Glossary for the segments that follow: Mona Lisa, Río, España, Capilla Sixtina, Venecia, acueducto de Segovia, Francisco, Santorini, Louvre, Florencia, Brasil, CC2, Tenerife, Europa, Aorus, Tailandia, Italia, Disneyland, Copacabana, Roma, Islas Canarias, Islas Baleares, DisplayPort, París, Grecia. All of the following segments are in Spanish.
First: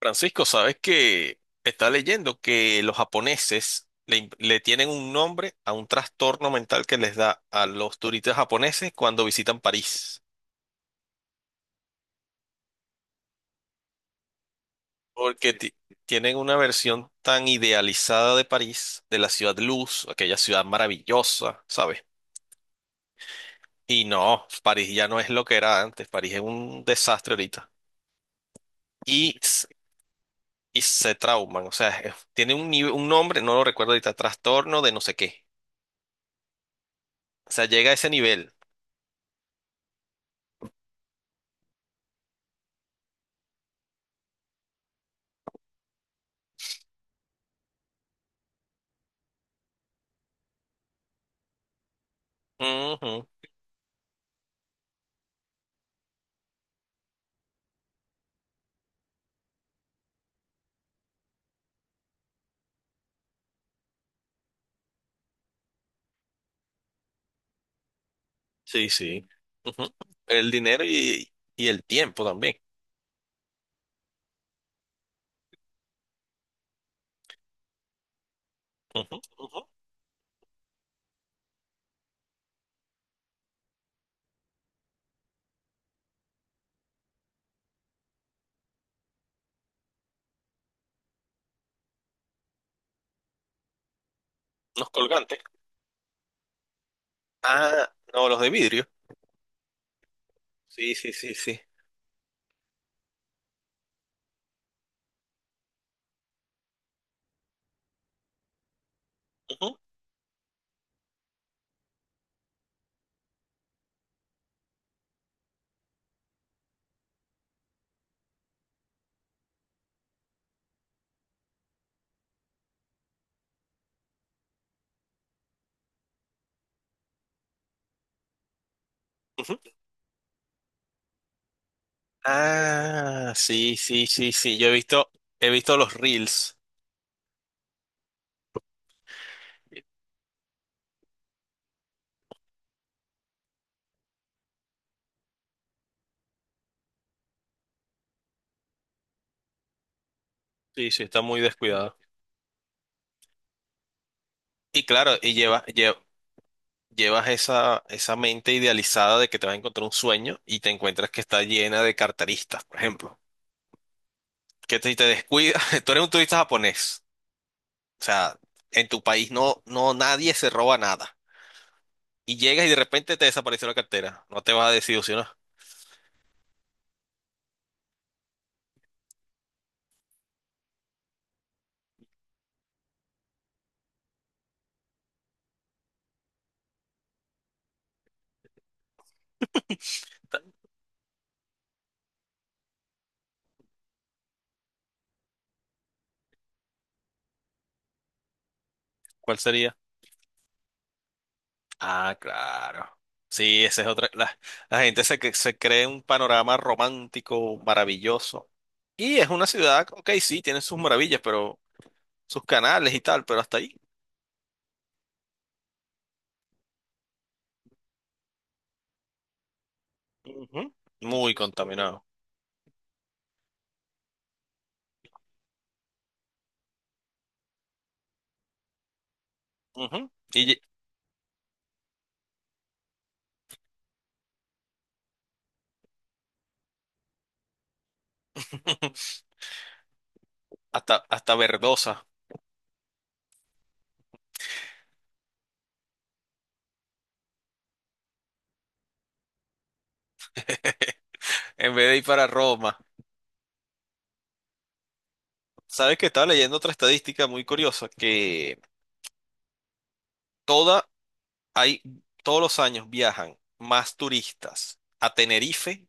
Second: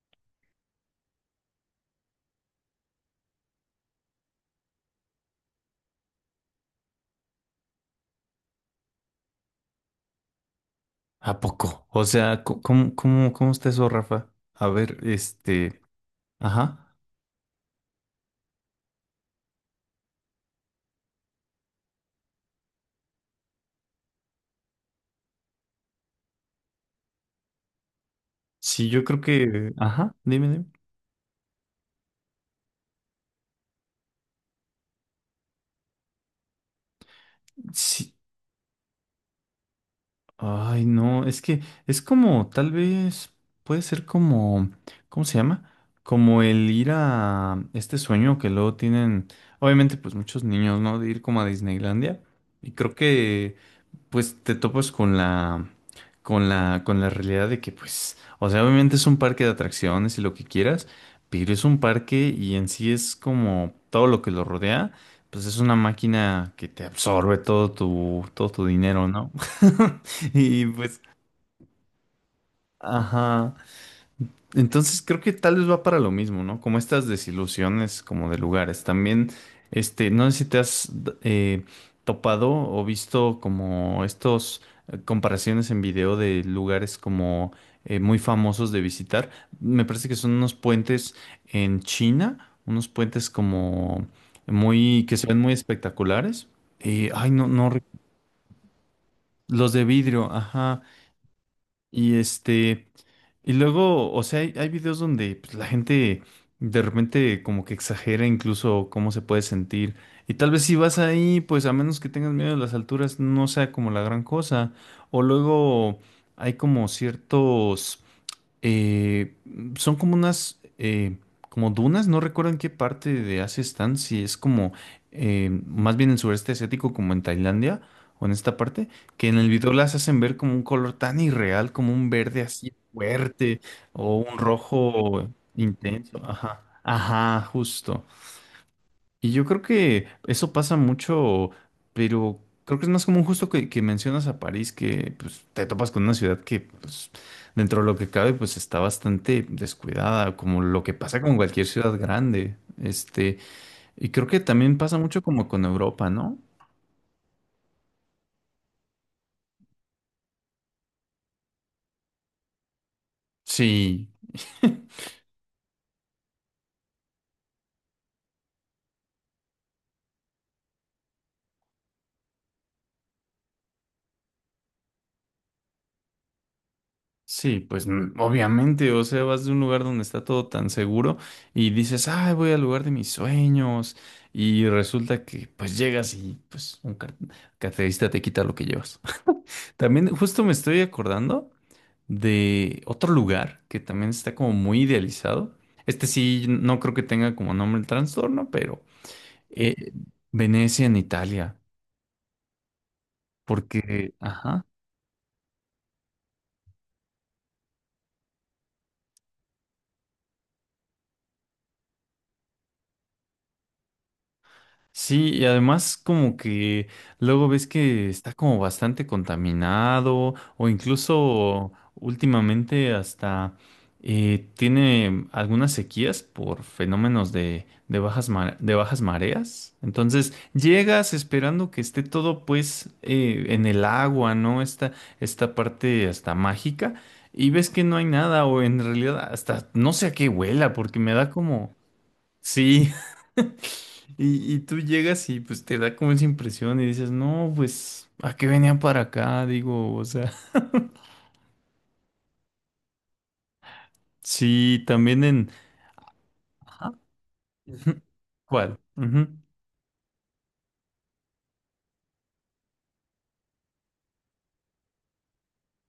Francisco, sabes que está leyendo que los japoneses le tienen un nombre a un trastorno mental que les da a los turistas japoneses cuando visitan París, ¿A poco? O sea, ¿cómo está eso, Rafa? A ver, porque tienen una ajá. versión tan idealizada de París, de la ciudad luz, aquella ciudad maravillosa, ¿sabes? Y no, París ya no es lo que era antes, París es un desastre ahorita. Sí, yo creo Y, s- que, ajá, dime. y se trauman, o sea, tiene un nombre, no lo recuerdo ahorita, trastorno de no sé qué. O sea, llega a ese Sí. nivel. Ay, no, es que es como, tal vez, puede ser como, ¿cómo se llama? Como el ir a este sueño que luego tienen, obviamente, pues muchos niños, ¿no? De ir como a Disneylandia. Y creo Ujú. que pues te topas con con la realidad de que, pues, o sea, obviamente es un parque de atracciones y lo que quieras, pero es un parque y en sí es como todo lo que lo rodea, pues es una máquina que te absorbe todo tu Sí, dinero, sí. ¿no? Ujú. El Y dinero pues, y el tiempo también. ajá. Entonces creo que tal vez va para lo mismo, ¿no? Como estas desilusiones como de lugares. Ujú, También, ujú. este, no sé si topado o visto como estos comparaciones en video de lugares como muy famosos de visitar. Me parece que son unos puentes en China, unos puentes como Los muy, que se ven colgantes. muy espectaculares. Ay, no, no, re- Ah, no, los de vidrio. los de vidrio, ajá. Sí, sí, sí, sí. Y este... Y luego, o sea, hay videos donde pues, la gente de repente como que exagera incluso cómo se puede Ujú, sentir. Y tal vez si vas ahí, pues a menos que tengas miedo de las alturas, no sea como la gran cosa. O luego hay como ciertos eh, son como unas, como dunas, no recuerdo en qué parte de Asia están, si es como, más bien en sureste asiático, como en Tailandia o en esta parte, que en el ujú. video las hacen ver como un color tan irreal, como un verde así Ah, fuerte sí, sí, o sí, un sí. Yo rojo he visto los intenso. reels. Ajá, ajá, justo. Y yo creo que eso pasa mucho, pero creo que es más común justo que mencionas a París, que pues, te topas con una ciudad que pues, dentro de lo que cabe pues está bastante descuidada, como lo Sí, que sí, pasa está con muy cualquier ciudad descuidado. grande. Este, y creo que también Y pasa claro, mucho como con Europa, ¿no? llevas esa, esa mente idealizada de que te vas a encontrar un sueño y te encuentras que está llena de carteristas, por ejemplo. Sí. Que te descuidas, tú eres un turista japonés. O sea, en tu país no, no, nadie se roba nada. Y llegas y de repente te desapareció la cartera. No te vas a desilusionar. Sí, pues obviamente, o sea, vas de un lugar donde está todo tan seguro y dices, ay, voy al lugar de mis sueños y resulta que pues llegas y pues carterista te quita lo que llevas. También justo me estoy acordando de otro lugar que también está como muy idealizado. Este sí, no creo que tenga como nombre el trastorno, pero ¿Cuál sería? eh, Venecia en Italia, Ah, claro. Sí, esa es otra. porque, ajá. La gente se cree un panorama romántico maravilloso. Y es una ciudad, ok, sí, tiene sus maravillas, pero sus canales y tal, pero hasta ahí. Sí, y además como que luego ves que está como bastante contaminado o Ujú. Muy incluso contaminado. últimamente hasta tiene algunas sequías por fenómenos de de bajas mareas. Ujú. Entonces Y lle- llegas esperando que esté todo pues en el agua, ¿no? Esta parte hasta mágica y ves que no hay nada o en realidad hasta no sé a qué huela porque hasta, me da hasta como... verdosa, Sí. Y tú llegas y pues te da como esa impresión y dices, no, pues, ¿a qué venía para acá? Digo, o sea, en vez de ir para Roma. sí, también en... Sabes que estaba leyendo otra Ajá. estadística muy curiosa, Ujú. que ¿Cuál? Ujú. toda hay todos los años viajan más turistas a Tenerife,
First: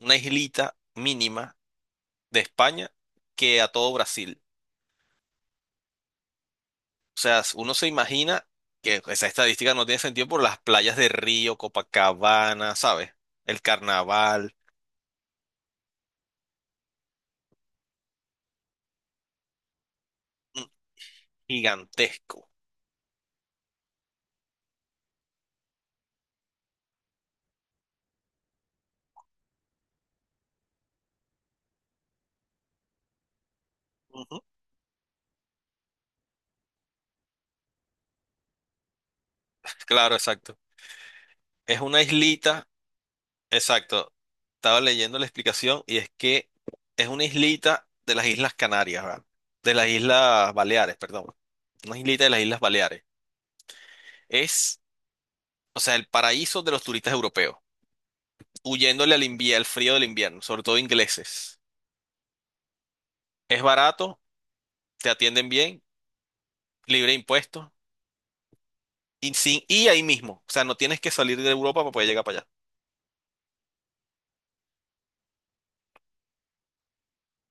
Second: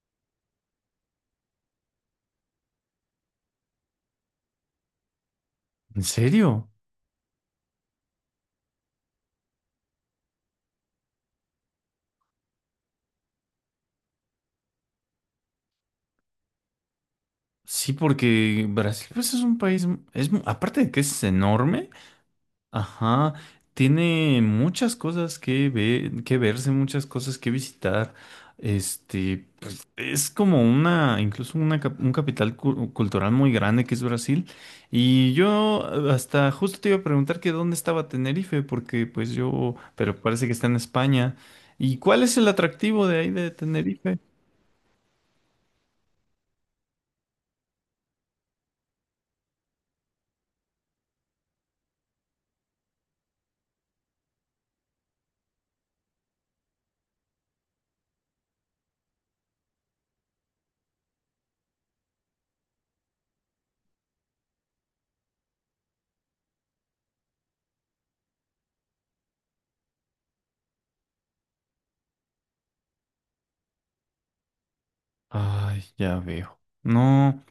una islita mínima de España, que a todo Brasil. ¿En serio? O sea, uno se imagina que esa estadística no tiene sentido por las playas de Río, Copacabana, ¿sabes? El carnaval, Sí, porque Brasil pues es un país, es, mm, aparte de que es enorme. gigantesco. Ajá, tiene muchas cosas que ver, que verse, muchas cosas que visitar. Este, pues es como una, incluso una, un cultural muy grande que es Ujú. Brasil. Y yo hasta justo te iba a preguntar que dónde estaba Tenerife, porque pues yo, pero Claro, parece que exacto. está en España. Es ¿Y una cuál es el islita, atractivo de ahí de exacto. Tenerife? Estaba leyendo la explicación y es que es una islita de las Islas Canarias, ¿verdad? De las Islas Baleares, perdón. Una islita de las Islas Baleares. Es, o sea, el paraíso de los turistas europeos, huyéndole al invierno, al frío del invierno, sobre todo ingleses. Es barato, te atienden bien, libre de impuestos, y, sin, y ahí mismo. O sea, no tienes que salir de Europa para poder llegar para allá. Ay, ya veo. No.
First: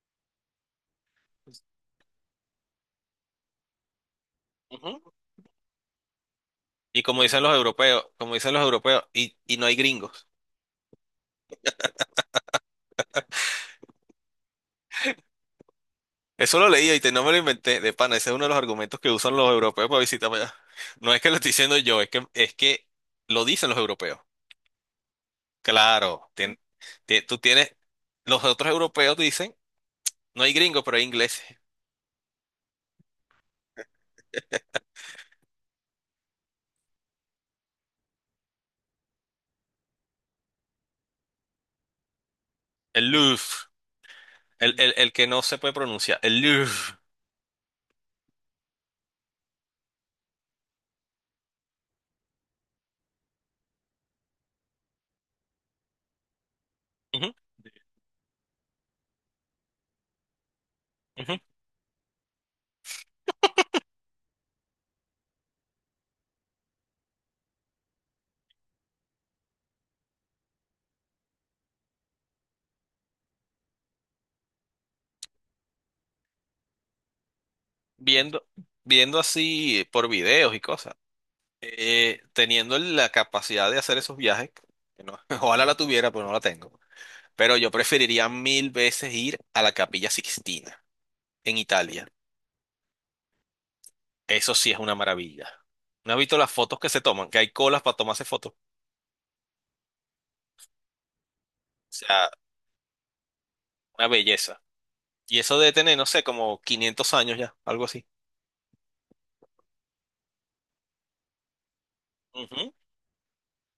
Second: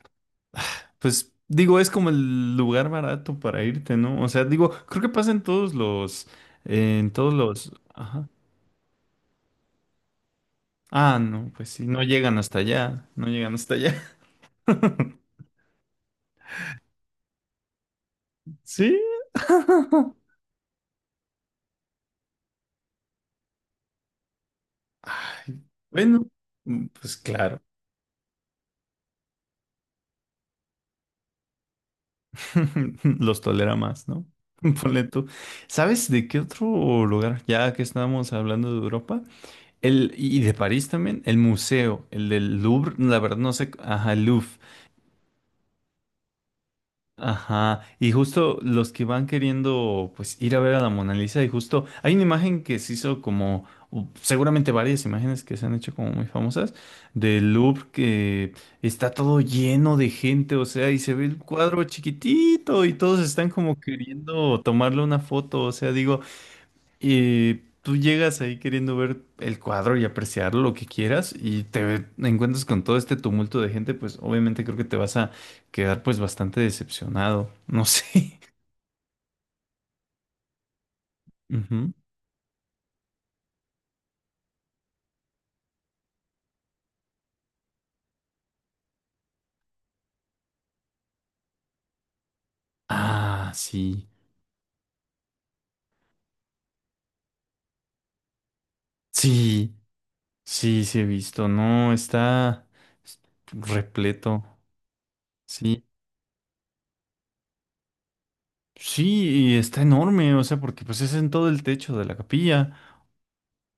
Pues digo, es como el lugar barato para irte, ¿no? O sea, digo, Ujú. creo que pasa en todos Y en como todos dicen los los, europeos, ajá. como dicen los europeos, y no hay gringos. Ah, no, pues sí, no llegan hasta allá, no llegan hasta allá. Eso lo leí no me lo inventé, de pana, ese es uno de los Sí. argumentos que usan los europeos para visitar para allá. No es que lo estoy diciendo yo, es que lo dicen los europeos. Ay, bueno, Claro, tien- pues Tú claro, tienes, los otros europeos dicen, no hay gringos, pero hay ingleses. los tolera más, ¿no? Ponle tú. ¿Sabes de qué otro lugar? Ya que estábamos hablando de Europa, y de París también, el del Louvre, El la verdad Louvre, no sé, ajá, el Louvre. El, que no se puede pronunciar, el Louvre. Ajá, y justo los que van queriendo pues ir a ver a la Mona Lisa y justo hay una imagen que se hizo como seguramente varias imágenes que se han hecho como muy famosas Ujú, del Louvre que está todo lleno de gente, o sea, y se ve el ujú. cuadro chiquitito y todos están como queriendo tomarle una foto, o sea, digo, y tú llegas ahí queriendo ver el cuadro y apreciar lo que quieras y te encuentras con todo este tumulto de gente, pues obviamente creo que te vas a quedar pues bastante decepcionado. No sé. Viendo, viendo así por videos y cosas, Ujú. Teniendo la capacidad de hacer esos viajes, que no- ojalá la tuviera, pero no la tengo. Pero yo preferiría mil veces ir a la Capilla Sixtina, en Italia. Ah, sí. Eso sí es una maravilla. ¿No has visto las fotos que se toman? Que hay colas para tomarse fotos. O Sí, sí, sí he visto. No, sea, está una repleto. belleza. Y eso debe Sí. tener, no sé, como 500 años ya, algo así. Sí, y está enorme, o sea, porque pues es en todo el techo de la Ujú. capilla.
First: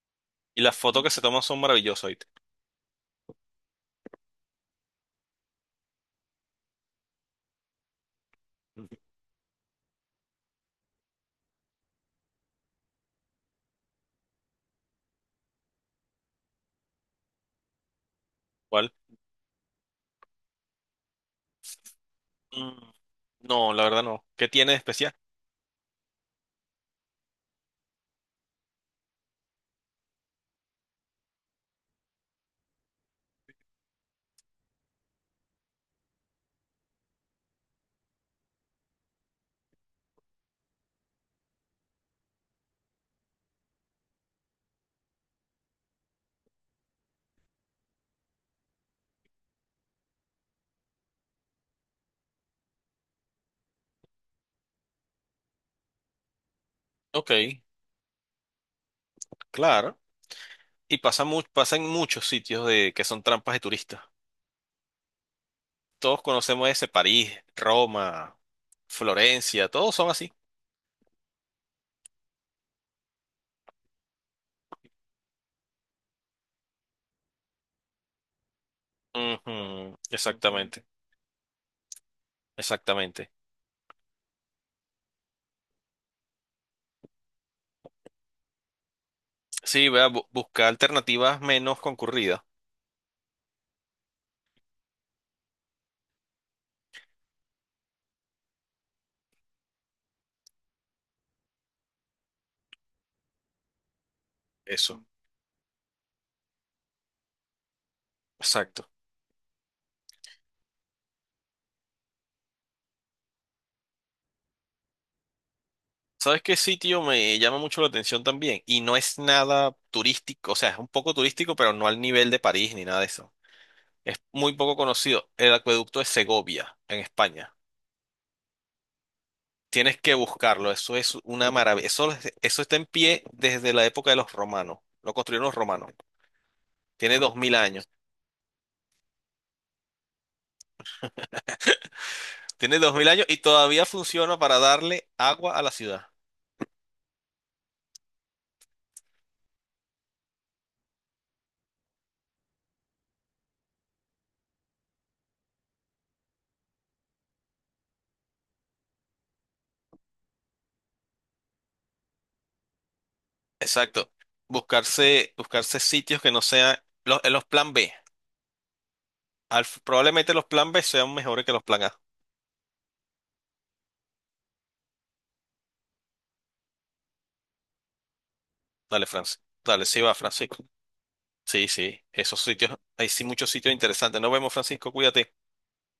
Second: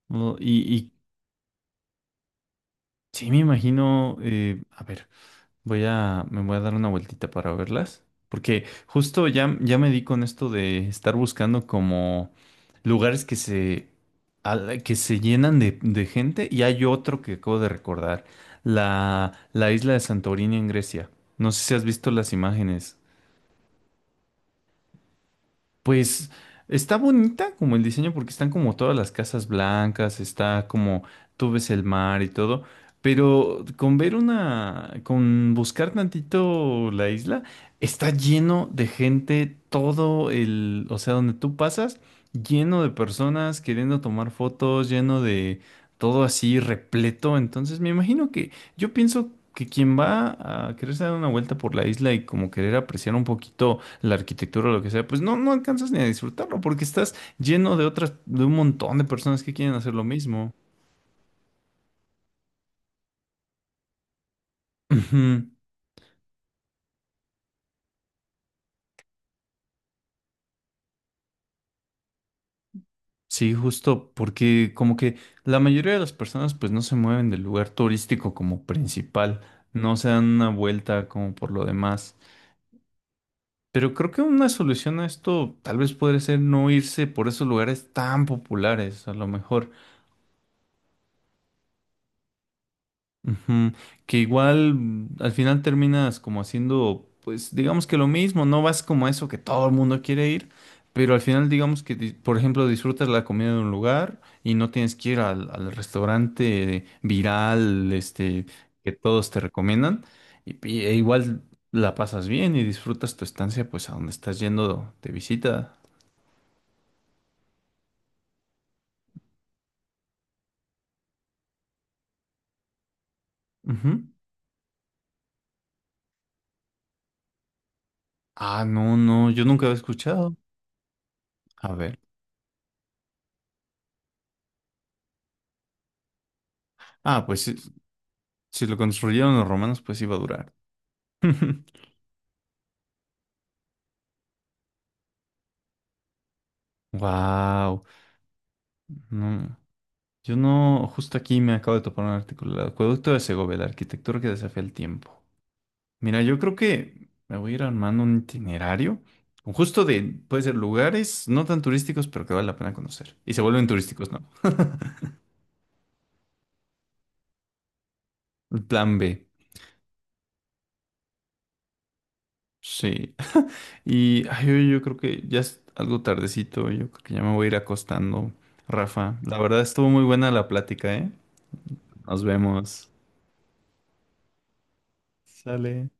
¿No? Y las Y fotos que se toman son maravillosas, ¿oíste? sí me imagino, a ver. Me voy a dar una vueltita para verlas, porque Ujú. justo ya me di con esto de estar buscando como lugares que se llenan de gente y hay otro que acabo de recordar, ¿Cuál? La isla de Santorini en Grecia. No sé si has visto las Mm, imágenes. no, la verdad no. ¿Qué tiene de especial? Pues está bonita como el diseño porque están como todas las casas blancas, está como tú ves el mar y todo, pero con ver una, con buscar tantito la isla, está lleno de gente, todo el, o sea, donde tú pasas, lleno de personas queriendo tomar fotos, lleno de todo así repleto, entonces me imagino que yo pienso que quien va a quererse dar una vuelta por la isla y como querer apreciar un poquito la arquitectura o lo que sea, pues no, no alcanzas ni a disfrutarlo porque estás Ok, lleno de otras, de un montón de personas que quieren hacer claro. lo mismo. Y pasa, pasa en muchos sitios de que son trampas de turistas. Ujú. Todos conocemos ese París, Roma, Florencia, todos son así. Sí, justo porque como que la mayoría de las personas pues no se mueven del lugar turístico como principal, no Ujú. se dan una Exactamente, vuelta como por lo demás. exactamente. Pero creo que una solución a esto tal vez podría ser no irse por esos lugares tan populares, a lo mejor. Sí, vea, buscar alternativas menos concurridas. Ujú. Que igual al final terminas como haciendo, pues digamos que lo mismo, no vas como a eso que todo el mundo quiere ir, pero al final digamos que, por ejemplo, disfrutas la comida de un lugar y no tienes Eso, que ir al restaurante viral, este, exacto. que todos te recomiendan, e igual la pasas bien y disfrutas tu estancia, pues a donde estás yendo de visita. ¿Sabes qué sitio me llama mucho la atención también? Y no es nada turístico, o sea, es un poco turístico, pero no al nivel de París ni nada de eso. Ujú. Es muy poco conocido, el acueducto de Segovia, en España. Ah, no, no, yo nunca había Tienes que escuchado. buscarlo, eso es una A maravilla. ver. Eso, eso está en pie desde la época de los romanos. Lo construyeron los romanos. Tiene Ah, dos pues mil si, años. si lo construyeron los romanos, pues iba a durar. Tiene 2000 años y todavía funciona para darle agua a la ciudad. Wow, no, yo no, justo aquí me acabo de topar un artículo, el acueducto de Segovia, la arquitectura que desafía el tiempo. Mira, yo creo que me voy a ir armando un itinerario, con justo de, puede ser lugares no tan turísticos, pero que vale la pena conocer. Y se vuelven Exacto. turísticos, ¿no? Buscarse, buscarse sitios que no sean los plan B. El plan B, Probablemente los plan B sean mejores que los plan A. sí. Y ay, yo creo que ya es algo tardecito, yo creo que ya me voy a ir acostando, Dale, Rafa. La Francisco. verdad Dale, estuvo sí muy va, buena la Francisco. plática, ¿eh? Sí, sí. Nos Esos sitios, vemos. hay sí muchos sitios interesantes. Nos vemos, Francisco. Cuídate. Sale.